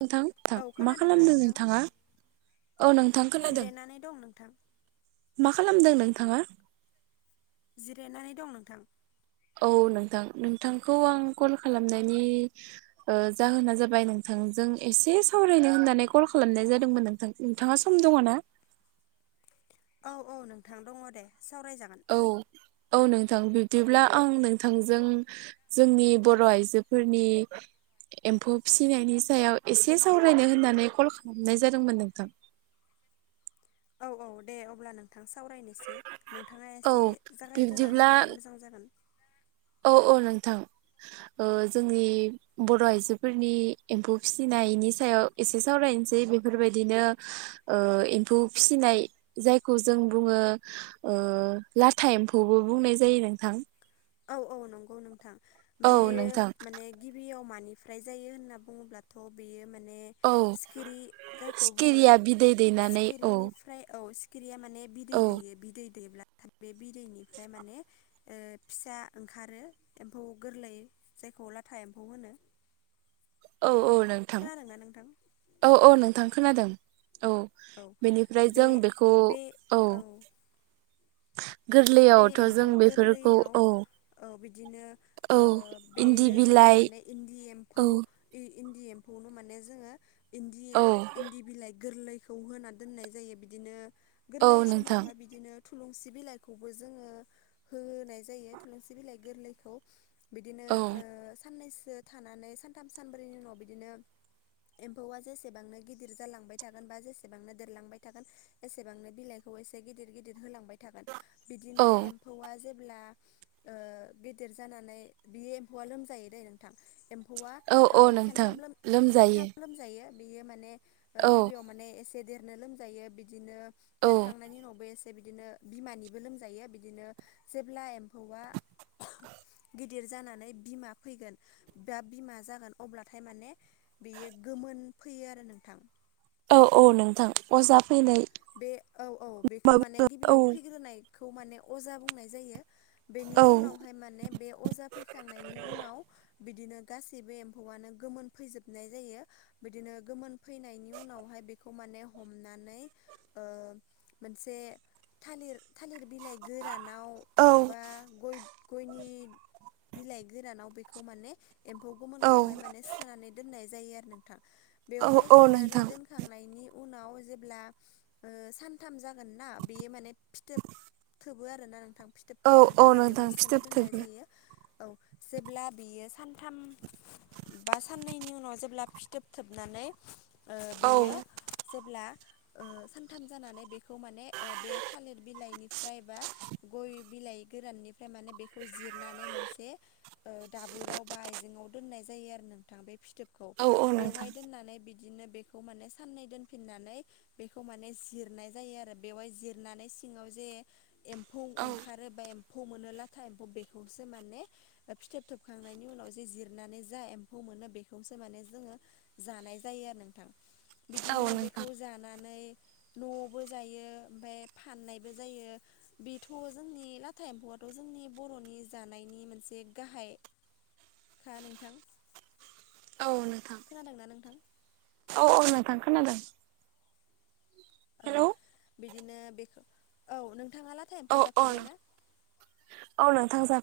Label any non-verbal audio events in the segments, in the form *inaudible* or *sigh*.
नोंथां थां औ मा खोनादोंना खालामदों नोंथां नोंथाङा। औ नोंथां खोनादों जिरायनानै दं नोंथां मा खालामदों नों। नोंथांङा। जिरायनानै दं नोंथां। औ नोंथां नोंथांखौ आं कल खालामनायनि जाहोना जाबाय नोंथां। जों एसे सावरायनो होननानै कल खालामनाय जादोंमोन नोंथां नोंथाङा सम दङ ना। औ औ नोंथां दङ दे सावरायजागोन। औ औ नोंथां बिब्दिब्ला आं नोंथांजों जोंनि बर' आइजोफोरनि। एम्फौ फिसिनायनि सायाव एसे सावरायनो होननानै कल खालामनाय जादोंमोन नोंथां। *inaudible* औ औ दे अब्ला नोंथां सावरायनोसै नोंथाङा औ एसे जागायग्रोना बिब्दिब्ला होब्ला मोजां जागोन। औ औ नोंथां। जोंनि बर' आइजोफोरनि एम्फौ फिसिनायनि सायाव एसे सावराय मोसे बेफोरबायदिनो ओ एम्फौ फिसिनाय जायखौ जों बुङो ओ लाथा एम्फौबो बुंनाय जायो नोंथां। औ औ नंगौ नोंथां औ बेयो नोंथां माने गिबियाव मा बेनिफ्राय जायो होनना बुङोब्लाथ' बे माने औ सिखिरि जायखौ बुङो सिखिरिया बिदै दैनानै औ सिखिरिनिफ्राय औ सिखिरिया माने बिदै औ दैयो बिदै दैब्ला बे बिदैनिफ्राय माने ओ फिसा ओंखारो एम्फौ गोरलै जायखौ लाथा एम्फौ होनो। औ औ नोंथां खोनादोंना नोंथां औ औ नोंथां खोनादों औ बेनिफ्राय बे जों बेखौ बे औ। बे गोरलैयावथ' जों एम्फौ बेफोरखौ गोरलैयाव औ। औ बिदिनो औ ओ इन्दि बेनो जोङो बिलाइ माने इन्दि औ एम्फौ इ इन्दि एम्फौनो माने जोङो इन्दि औ इन्दि बिलाइ गोरलैखौ होना दोननाय जायो बिदिनो औ गोरलै नोंथां समावहाय बिदिनो थुलुंसि बिलाइ खौबो जोङो होनाय जायो थुलुंसि बिलाइ गोरलैखौ। बिदिनो औ ओ साननैसो थानानै सानथाम सानब्रैनि उनाव बिदिनो एम्फौआ जेसेबांनो गिदिर जालांबाय थागोन बा जेसेबांनो देरलांबाय थागोन एसेबांनो बिलाइखौ एसे गिदिर गिदिर होलांबाय थागोन औ बिदिनो एम्फौआ जे ब्ला ओ गेदेर जानानै बि एम्फौआ लोमजायो दे नोंथां एम्फौ एम्फौवा औ ओ औ नोंथां खेनथाम लोम लोमजायो खेबथाम लोमजायो बेयो माने ओ औ गिबियाव माने एसे देरनो लोमजायो बिदिनो औ देरखांनायनि उनावबो एसे बिदिनो बिमानिबो लोमजायो बिदिनो जेब्ला एम्फौआ *inaudible* गिदिर जानानै बिमा फैगोन बा बिमा जागोन अब्ला थाय माने बियो गोमोन फैयो आरो नोंथां। औ औ नोंथां अजा फैनाय बे औ औ मा बेखौ माने बुङो गिबियाव फैग्रोनायखौ माने अजा बुंनाय जायो। बेनि औ उनावहाय माने बे अजा फैखांनायनि उनाव बिदिनो गासैबो एम्फौआनो गोमोन फैजोबनाय जायो बिदिनो गोमोन फैनायनि उनावहाय बेखौ माने बे हमनै ओ मोनसे थालिर थालिर बिलाइ गोरानाव बा गय गयनि बिलाइ गोरानाव बेखौ माने एम्फौ औ गोमोनखौहाय माने सोनानै दोननाय जायो आरो नोंथां। औ बेवहाय औ सोनानै नोंथां दोनखांनायनि उनाव जेब्ला ओ सानथाम जागोन ना बे माने फिथोब थोबो आरोना नोंथां। फिथोब औ थोबनो औ थाखाय नोंथां बेवहाय सोना फिथोब दोननाय थोबो जायो औ जेब्ला बियो सानथाम बा साननैनि उनाव जेब्ला फिथोबथोबनानै ओ औ बेयो जेब्ला ओ सानथाम जानानै बे बेखौ माने ओ बे थालिर बिलाइनिफ्राय बा गय बिलाइ गोराननिफ्राय माने बेखौ जिरनानै मोनसे ओ दाबोराव बा आइजें ङाव दोननाय जायो नोंथां बे फिथोबखौ औ औ नोंथां बेवहाय दोननानै बिदिनो बेखौ माने साननै दोनफिननानै बेखौ माने जिरनाय जायो आरो बेवहाय जिरनानै सिङाव जे एम्फौ औ ओंखारोबा एम फौ मोनो लाथा एम्फौ बेखौसो माने फिथोब थोबखांनायनि उनाव जे जिरनानै जा एम्फौ मोनो बेखौसो माने जोंङो जानाय जायो आरो नोंथां औ बिदिनो नोंथां बेखौ जाना माने न'आवबो जायो ओमफाय फाननायबो जायो बेथ' जोंनि लाथा एम्फौआथ' जों जोंनि बर'नि जानायनि मोनसे गाहायखा नोंथां औ नोंथां। खोनादोंना नोंथां औ औ नोथां खोनादों। औ हेलौ बिदिनो बेखौ औ नों थाङा लाथा औ एम्फौ औ जाफेरबाय ना?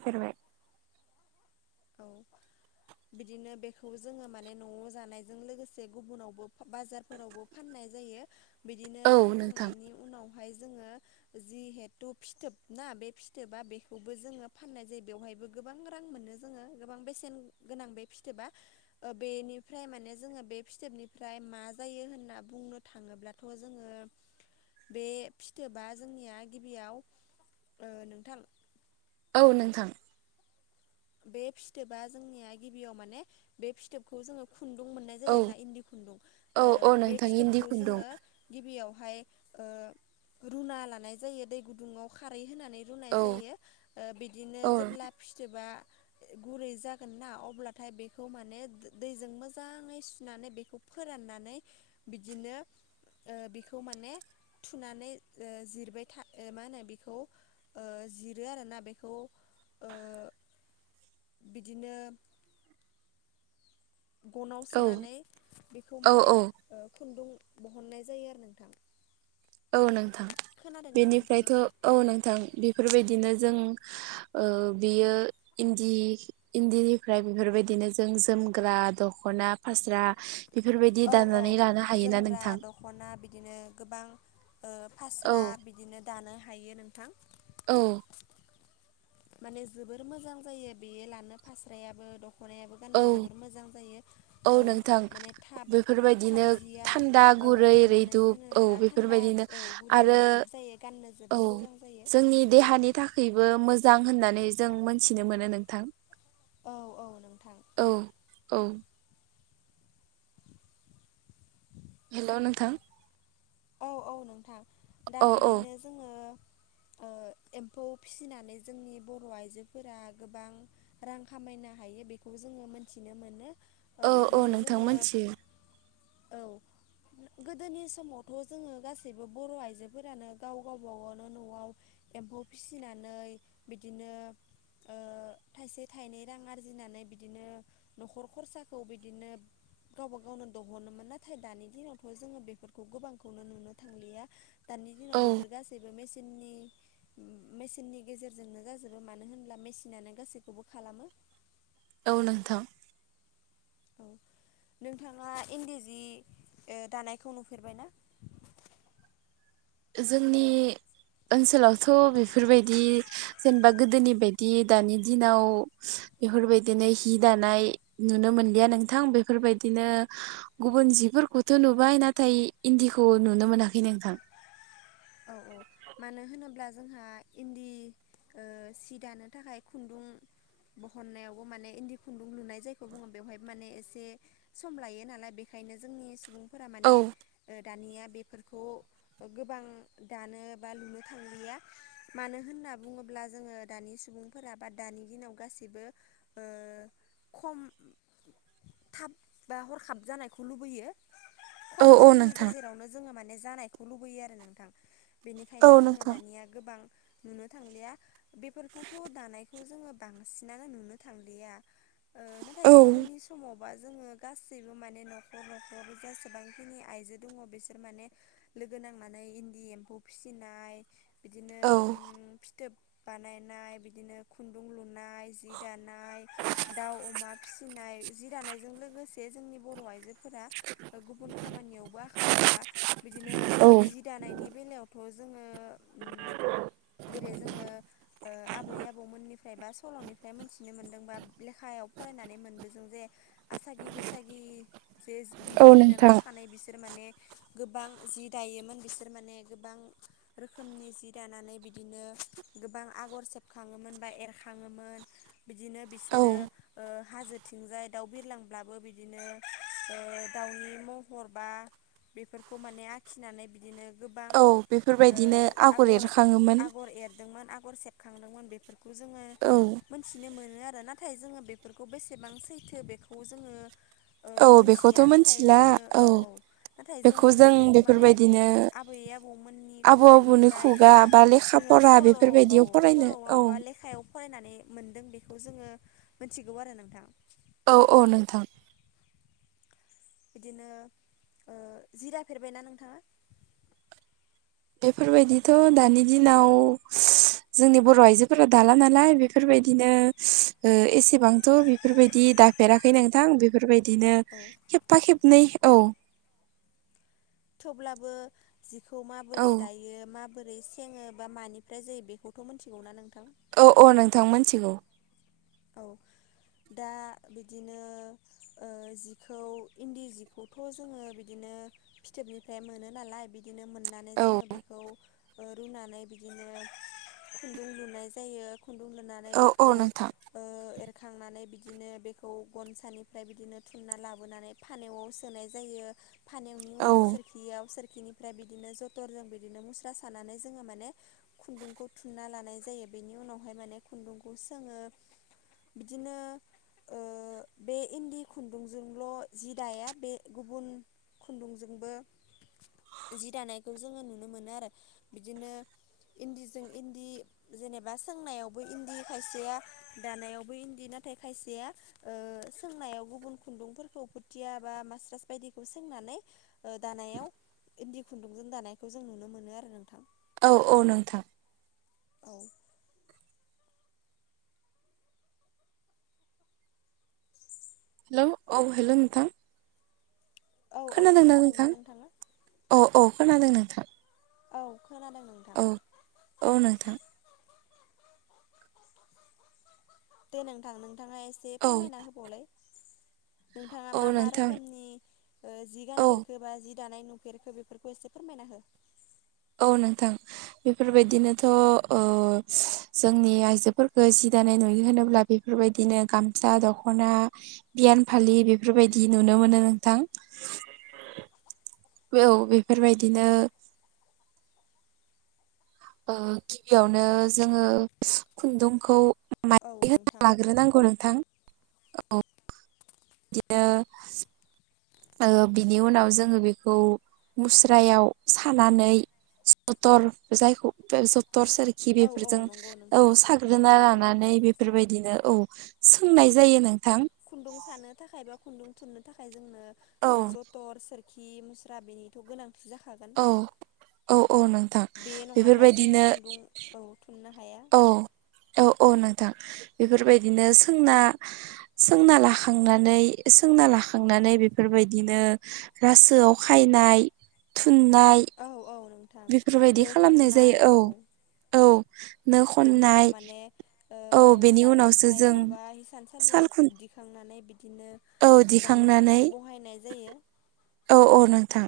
फेरबाय। औ। बिदिनो बेखौ जोङो माने न'आव जानायजों लोगोसे गुबुनावबो बाजारफोरावबो फाननाय जायो बिदिनो औ नोंथां फानखांनायनि उनाव हाय जोङो जिहेथु फिथोब ना बे फिथोबा बेखौबो जोङो फाननाय जायो बेयावहाय गोबां रां मोनो जोङो गोबां बां बेसेन गोनां बे फिथोबा ओ बेनिफ्राय माने जोङो बे फिथोबनिफ्राय मा जायो? होनना बुंनो थाङोब्लाथ' जोङो बे फिथोबा जोंनिया गिबियाव ओ नोंथां औ नोंथां बे फिथोबा जोंनिया गिबियाव माने बे फिथोबखौ जोङो खुन्दुं मोननाय औ जायो आरोना इन्दि खुन्दुं औ ओ औ बे नोंथां इन्दि फिथोबखौ खुन्दुं जोङो गिबियाव फाय ओ रुना लानाय जायो दै गुुंदुङाव खारै होनानै रुनाय औ जायो बिदिनो जेब्ला फिथोबा गुरै जागोन ना अब्लाथाय बेखौ माने दैजों मोजाङै सुनानै बेखौ फोराननानै बिदिनो ओ बिखौ माने थुनानै ओ जिरबाय था मा होनो बेखौ ओ जिरो आरोना बेखौ ओ बिदिनो गनाव औ सोनानै बेखौ औ माने औ खुन्दुं बहननाय जायो आरो नोंथां औ नोंथां खोनादोंना बेनिफ्रायथ' नोंथाङा? औ नोंथां बे बेफोरबायदिनो जों ओ बियो इन्दि इन्दिनिफ्राय बेफोरबायदि बिदिनो जों जोमग्रा दख'ना फास्रा बेफोरबायदि औ औ दानानै लानो हायोना जोमग्रा नोंथां दख'ना बिदिनो गोबां ओ औ फास्रा बिदिनो दानो हायो नोंथां औ माने जोबोर मोजां जायो बेयो लानो फास्रायाबो द औ *unintelligible* *inaudible* औ नोंथां माने थाब थाब बेफोरबायदिनो जिया थान्दा औ गुरै मानो रैदुप औ होनोब्ला थान्दा बेफोरबायदिनो औ गुरै आरो रैदुब जायो गाननो जोबोर औ मोजां जायो जोंनि देहानि थाखायबो मोजां मोजां होननानै जों मोनथिनो मोनो नोंथां औ औ नोंथां औ औ हेल' नोंथां औ औ नोंथां दा औ औ बिदिनो जोङो ओ एम्फौ फिसिनानै जोंनि बर' आइजोफोरा गोबां रां खामायनो हायो बेखौ खौ जोङो मोनथिनो मोनो ओ औ औ बिदिनो नोंथां जोङो मोनथियो औ गोदोनि समाव थ' जोङो गासैबो बर' आइजोफोरानो गाव गावबागावनो न'आव एम्फौ फिसिनानै नै बिदिनो ओ थाइसे थाइनै रां आरजिनानै बिदिनो न'खर खरसाखौ बिदिनो गावबा गावनो दहनोमोन नाथाय दानि दिनावथ' जोङो बेफोरखौ गोबां खौनो नुनो थांलिया दानि दिनाव औ बेफोर गासैबो मेचिननि मेसिननि गेजेरजोंनो जाजोबो मानो होनब्ला मेसिनानो गासैखौबो खालामो औ नोंथां औ नोंथाङा इन्दि जि दानायखौ नुफेरबाय ना *unintelligible* *inaudible* जोंनि ओनसोलावथ' बेफोरबायदि जेनेबा गोदोनि बायदि दानि दिनाव बेफोरबायदिनो हि दानाय नुनो मोनलिया नोंथां बेफोरबायदिनो गुबुन जि बेफोरखौथ' नुबाय नाथाय इन्दिखौ नुनो मोनाखै नोंथां औ औ मानो होनोब्ला जोंहा इन्दि सि दानो थाखाय खुन्दुं बहननायावबो माने इन्दि खुन्दुं लुनाय जायखौ बुङो बेवहाय माने एसे सम लायो नालाय बेनिखायनो बेखायनो जोंनि सुबुं फोरा औ माने दानिया बेफोरखौ गोबां दानो लुनो थांलिया मानो होनना बुङोब्ला जोङो दानि सुबुंफोरा बा दानि दिनाव गासिबो सिबो खम थाब बा हरखाब जानायखौ लुबैयो औ खम औ समनि नोंथां गेजेरावनो जोङो माने जानायखौ लुबैयो आरो नोंथां औ बेनिखायनो जोङो नोंथां दानिया गोबां नुनो थांलिया बेफोरखौथ' दानायखौ जोङो बांसिनानो नुनो थांलिया नाथाय औ गोदोनि समाव ज गासैबो मान न'खर न'खर जेसेबांखिनि आइजो दङ बिसोर माने लोगो नांनानै इन्दि एम्फौ फिसिनाय बिदिनो औ फिथोब बानायनाय बिदिनो खुन्दुं लु दानाय जि दानाय दाउ अमा फिसिनाय जिरानायजों लोगोसे जोंनि बर' आइजो फोर गुबुन खामानियावबो आखा फाखा बिदिनो औ जि दानायनि बेलायाव जेरै जेरै जोंङो आबै आबौ फ्राय बा सल'निफ्राय मोनथिनो मोन्दों बा लेखायाव फरायनानै मोनबो दों जे आसागि बैसागि जे औ बिब' बिनानाव नोंथां सानै बिसोर माने गोबां जि दायोमोन बिसोर माने गोबां रोखोमनि जि दानानै बिदिनो गोबां आगर सेबखाङोमोन बा एरखां थाङोमोन बिदिनो औ बिसोरो हाजोथिंजाय दाउ बिरलांब्लाबो बिदिनो दाउनि महर बा बेफोरखौ माने आखिनानै बिदिनो गोबां औ ओ बेफोरबायदिनो आगर एरखाङोमोन हर सेबखांदोंमोन बेफोरखौ जोङो औ मोनथिनो मोनो मोनो आरो नाथाय जोङो बेफोरखौ बेसेबां सैथो बेखौ जोङो औ बेखौथ' मोनथिया नाथाय मिथिला जोङो औ औ नाथाय बेखौ जोङो जों बेफोरखौ माने बेफोरबायदिनो आबैै आबौ मोननि आबौ आबौनि खुानिफ्राय खुगा बा लेखा जोङो' फरा बेफोरबायदियाव फरायनो औ स'बा लेायाव फरायनानै मोनदों बेखौ जोङो मिथिगौ आरो नोंथां औ औ नोंथां बिदिनो जिरा फेरबायनाा नोंथाङा बेफोरबायदिथ' दानि दिनाव जोंनि बर' आइजोफोरा दाला नालाय बेफोरबायदि बेबायदिनो एसेबांथ' बेफोरबायदि दाफेराखै नोंथां बेफोरबायदि बिदिनो औ खेबफा खेबनै औ थेवब्लाबो जिखौ माबोरै औ दायो मा बोरै सोङो बा मानिफ्राय जायो बेखौथ' मोनथिगौना नोंथां औ औ नोंथां मोनथिगौ औ दा बिदिनो जिखौ इन्दि जिखौथ' जोङो बिदिनो फिथोबनि मोन नालाय बिदिनो मोननानै औ जोंङो बेखौ दुंनानै बिदिनो खुन्दुं लुनाय जायो खुन्दुं लुनानै औ बेखौ औ नोंथां एरखांनानै बिदिनो बेखौ गनसानिफ्राय बिदिनो थुमना लाबोनानै फानवआव सोनाय जायो जायो फानानि औ उनाव सोरखियाव बिनिफ्राय बिदिनो जथरजों बिदिनो मुस्रा सानानै जोङो माने खुन्दुंखौ थुनना लानाय जायो बेनि उनावहाय माने खुन्दुंखौसो सोङो बिदिनो बे इन्दि खुन्दुंजोंल' जि दाया बे गुबुन खुन्दुंजोंबो जि दानायखौ जोङो नुनो मोनो आरो बिदिनो इन्दिजों इन्दि जेनेबा सोंनायावबो इन्दि खायसेया दानायावबो इन्दि नाथाय खायसेया सोंनायाव गुबुन खुन्दुंफोरखौ फोथिया बा मास्टार्स बायदिखौ सोंनानै दानायाव इन्दि खुन्दुंजों दानायखौ जों नुनो मोनो आरो नोंथां औ औ नोंथां औ हेलौ औ हेलौ नोंथां। औ औ खोनादोंना नोंथाङा? अ खोनादों नोंथां। औ खोनानो औ औ नोंथां। दे नोंथां नोंथाङा एसे औ फोरमायना होबावलाय। नोंथाङा मा औ मा नोंथां रोखोमनि जि ओ औ गानफेरखोबा जि दानाय नुफेरखो बेफोरखौ एसे फोरमायना हो। औ नोंथां बेफोरबायदिनोथ' ओ जोंनि आइजोफोरखौ जि दानाय नुयो होनोब्ला बेफोरबायदिनो गामसा दख'ना बियान फालि बेफोरबायदि नुनो नुनो मोनो नोंथां। औ बेफोरबायदिनो ओ गिबियावनो जोङो खुन्दुंखौ औ मायदि होना नोंथां लाग्रोनांगौ नोंथां औ। *unintelligible* ओ बिनि उनाव जोङो बेखौ मुस्रायाव सानानै सतर जायखौ *unintelligible* थर सोरखि औ औ बेफोरजों नंगौ औ नोंथां साग्रोना औ औ लानानै बेफोरबायदिनो औ सोंनाय जायो नोंथां। खुन्दुं सानो थाखाय बा खुन्दुं थुननो थाखाय जोंनो औ जथर सोर खि मुस्रा बेनिथ' गोनां औ औ औ नोंथां बे नङाब्ला जोङो बेफोरबायदिनो खुन्दुं औ थुननो हाया औ। औ औ नोंथां बेफोरबायदिनो सोंना सोंना लाखांनानै सोंना लाखांनानै बेफोरबायदिनो रासोआव खायनाय थुननाइ औ औ नोंथां नो खननाय औ। औ नो बेनि उनाव खननाय माने ओ औ बेनि साल उनावसो जों खुन्थायाव बा हसानसालियाव साल खुन याव दिखांनानै बिदिनो औ दानो दिखांनानै थाखाय बहायनाय जायो औ औ नोंथां।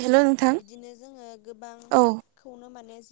हेल' नोंथां बिदिनो जोङो औ गोबांखौनो माने